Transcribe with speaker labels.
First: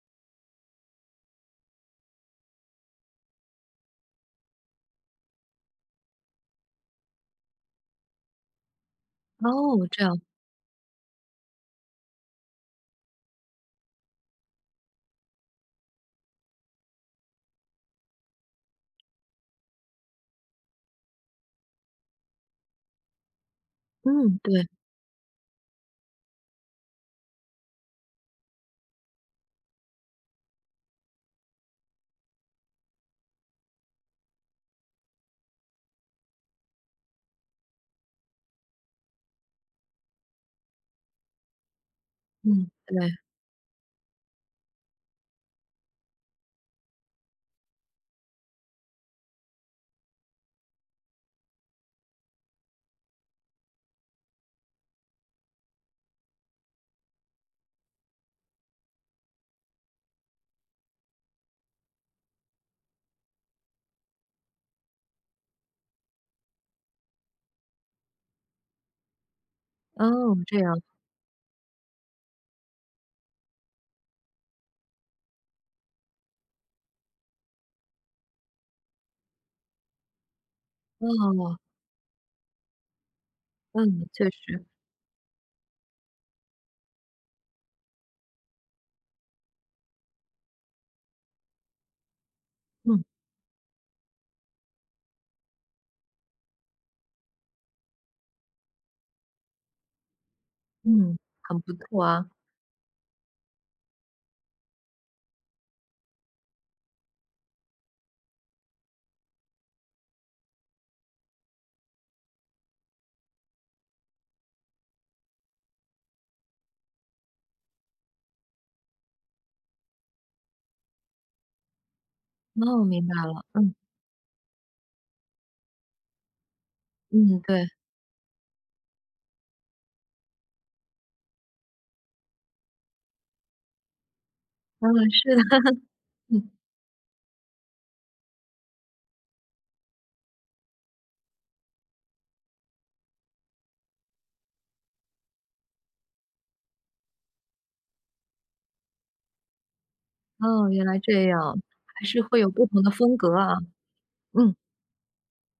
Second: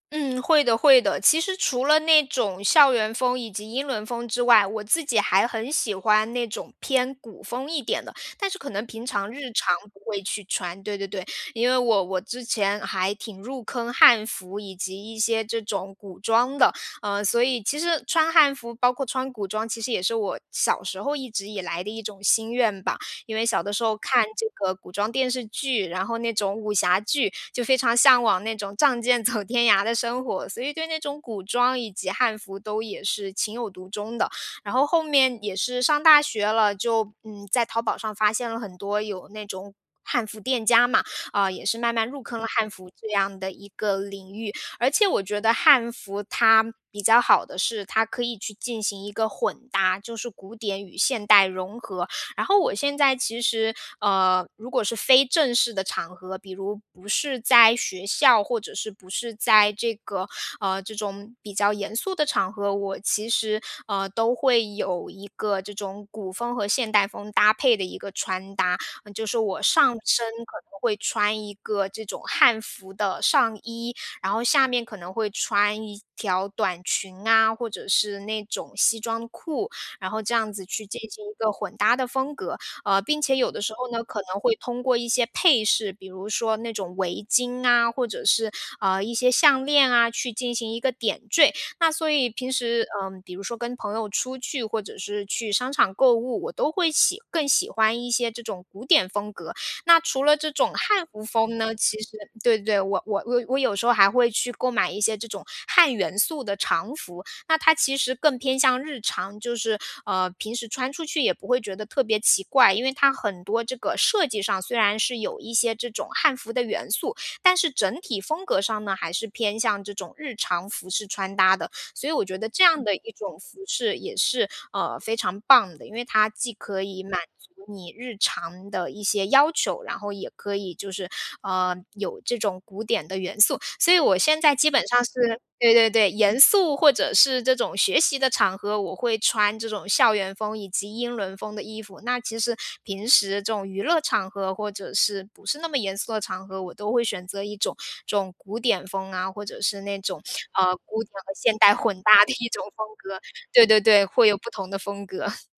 Speaker 1: 嗯，会的会的。其实除了那种校园风以及英伦风之外，我自己还很喜欢那种偏古风一点的，但是可能平常日常
Speaker 2: 哦，
Speaker 1: 不
Speaker 2: 这
Speaker 1: 会
Speaker 2: 样。
Speaker 1: 去穿，对对对。因为我我之前还挺入坑汉服，以及一些这种古装的。嗯，所以其实穿汉服，包括穿古装，其实也是我小时候一直以来的一种心愿吧。因为小的时候看
Speaker 2: 嗯，
Speaker 1: 这
Speaker 2: 对。
Speaker 1: 个古装电视剧，然后那种武侠剧，就非常向往那种仗剑走天涯的生活，所以对那种古装以及汉服都也是情有独钟的。然后后面也是上大学了，就，嗯，在淘宝上发现了很多有那种汉服店家嘛，啊，也是慢慢入坑了汉
Speaker 2: 嗯，
Speaker 1: 服这
Speaker 2: 对。
Speaker 1: 样的一个领域。而且我觉得汉服它比较好的是它可以去进行一个混搭，就是古典与现代融合。然后我现在其实，呃，如果是非正式的场合，比如不是在学校，或者是不是在这个，呃，这种比较严肃的场合，我其实，呃，都会有一个这种古风和现代风搭配的一个穿搭。嗯，就是我上身
Speaker 2: 哦，
Speaker 1: 可
Speaker 2: 这
Speaker 1: 能
Speaker 2: 样。
Speaker 1: 会穿一个这种汉服的上衣，然后下面可能会穿一条短裙啊，或者是那种西装裤，然后这样子去进行一个
Speaker 2: 哦。
Speaker 1: 混搭的风格。呃，并且有的时候呢
Speaker 2: 嗯，
Speaker 1: 可
Speaker 2: 确
Speaker 1: 能会
Speaker 2: 实。
Speaker 1: 通过一些配饰，比如说那种围巾啊，或者是，嗯，一些项链啊，去进行一个点缀。那所以平时，
Speaker 2: 嗯。
Speaker 1: 嗯，比如说跟朋友出去或者是去商场购物，我都会喜更喜欢一些这种古典风格。那除了这种汉
Speaker 2: 嗯，
Speaker 1: 服风
Speaker 2: 很不
Speaker 1: 呢，其
Speaker 2: 错
Speaker 1: 实
Speaker 2: 啊。
Speaker 1: 对对对，我我我我有那有时候还会去购买一些这种汉元素的常服。那它其实更偏向日常，就是，呃，平时穿出去也不会觉得特别奇怪。因为它很多这个设计上，虽然是有一些这种汉服的元素，但是整体风格上呢还是偏向这种日常服饰穿搭的。所以我觉得这
Speaker 2: 哦，
Speaker 1: 样的
Speaker 2: 明
Speaker 1: 一
Speaker 2: 白
Speaker 1: 种
Speaker 2: 了，
Speaker 1: 服
Speaker 2: 嗯。
Speaker 1: 饰也是，呃，非常棒的。因为它既可以满
Speaker 2: 嗯，对。
Speaker 1: 足你日常的一些要求，然后也可以就是，啊，有这种古典的元素。所以我现在基本
Speaker 2: 嗯，
Speaker 1: 上是
Speaker 2: 是的，
Speaker 1: 对对对，严
Speaker 2: 嗯。
Speaker 1: 肃或者是这种学习的场合，我会穿这种校园风以及英伦风的衣服。那其实平时这种娱乐场合或者是不是那么严肃的场合，我都会选择一种这种古典风啊，或者是那种，啊，
Speaker 2: 哦，原来
Speaker 1: 古典
Speaker 2: 这
Speaker 1: 和现
Speaker 2: 样，
Speaker 1: 代混
Speaker 2: 还是
Speaker 1: 搭的
Speaker 2: 会
Speaker 1: 一
Speaker 2: 有
Speaker 1: 种
Speaker 2: 不同
Speaker 1: 风
Speaker 2: 的风
Speaker 1: 格。
Speaker 2: 格啊，
Speaker 1: 对对对，会有不
Speaker 2: 嗯。
Speaker 1: 同的风格。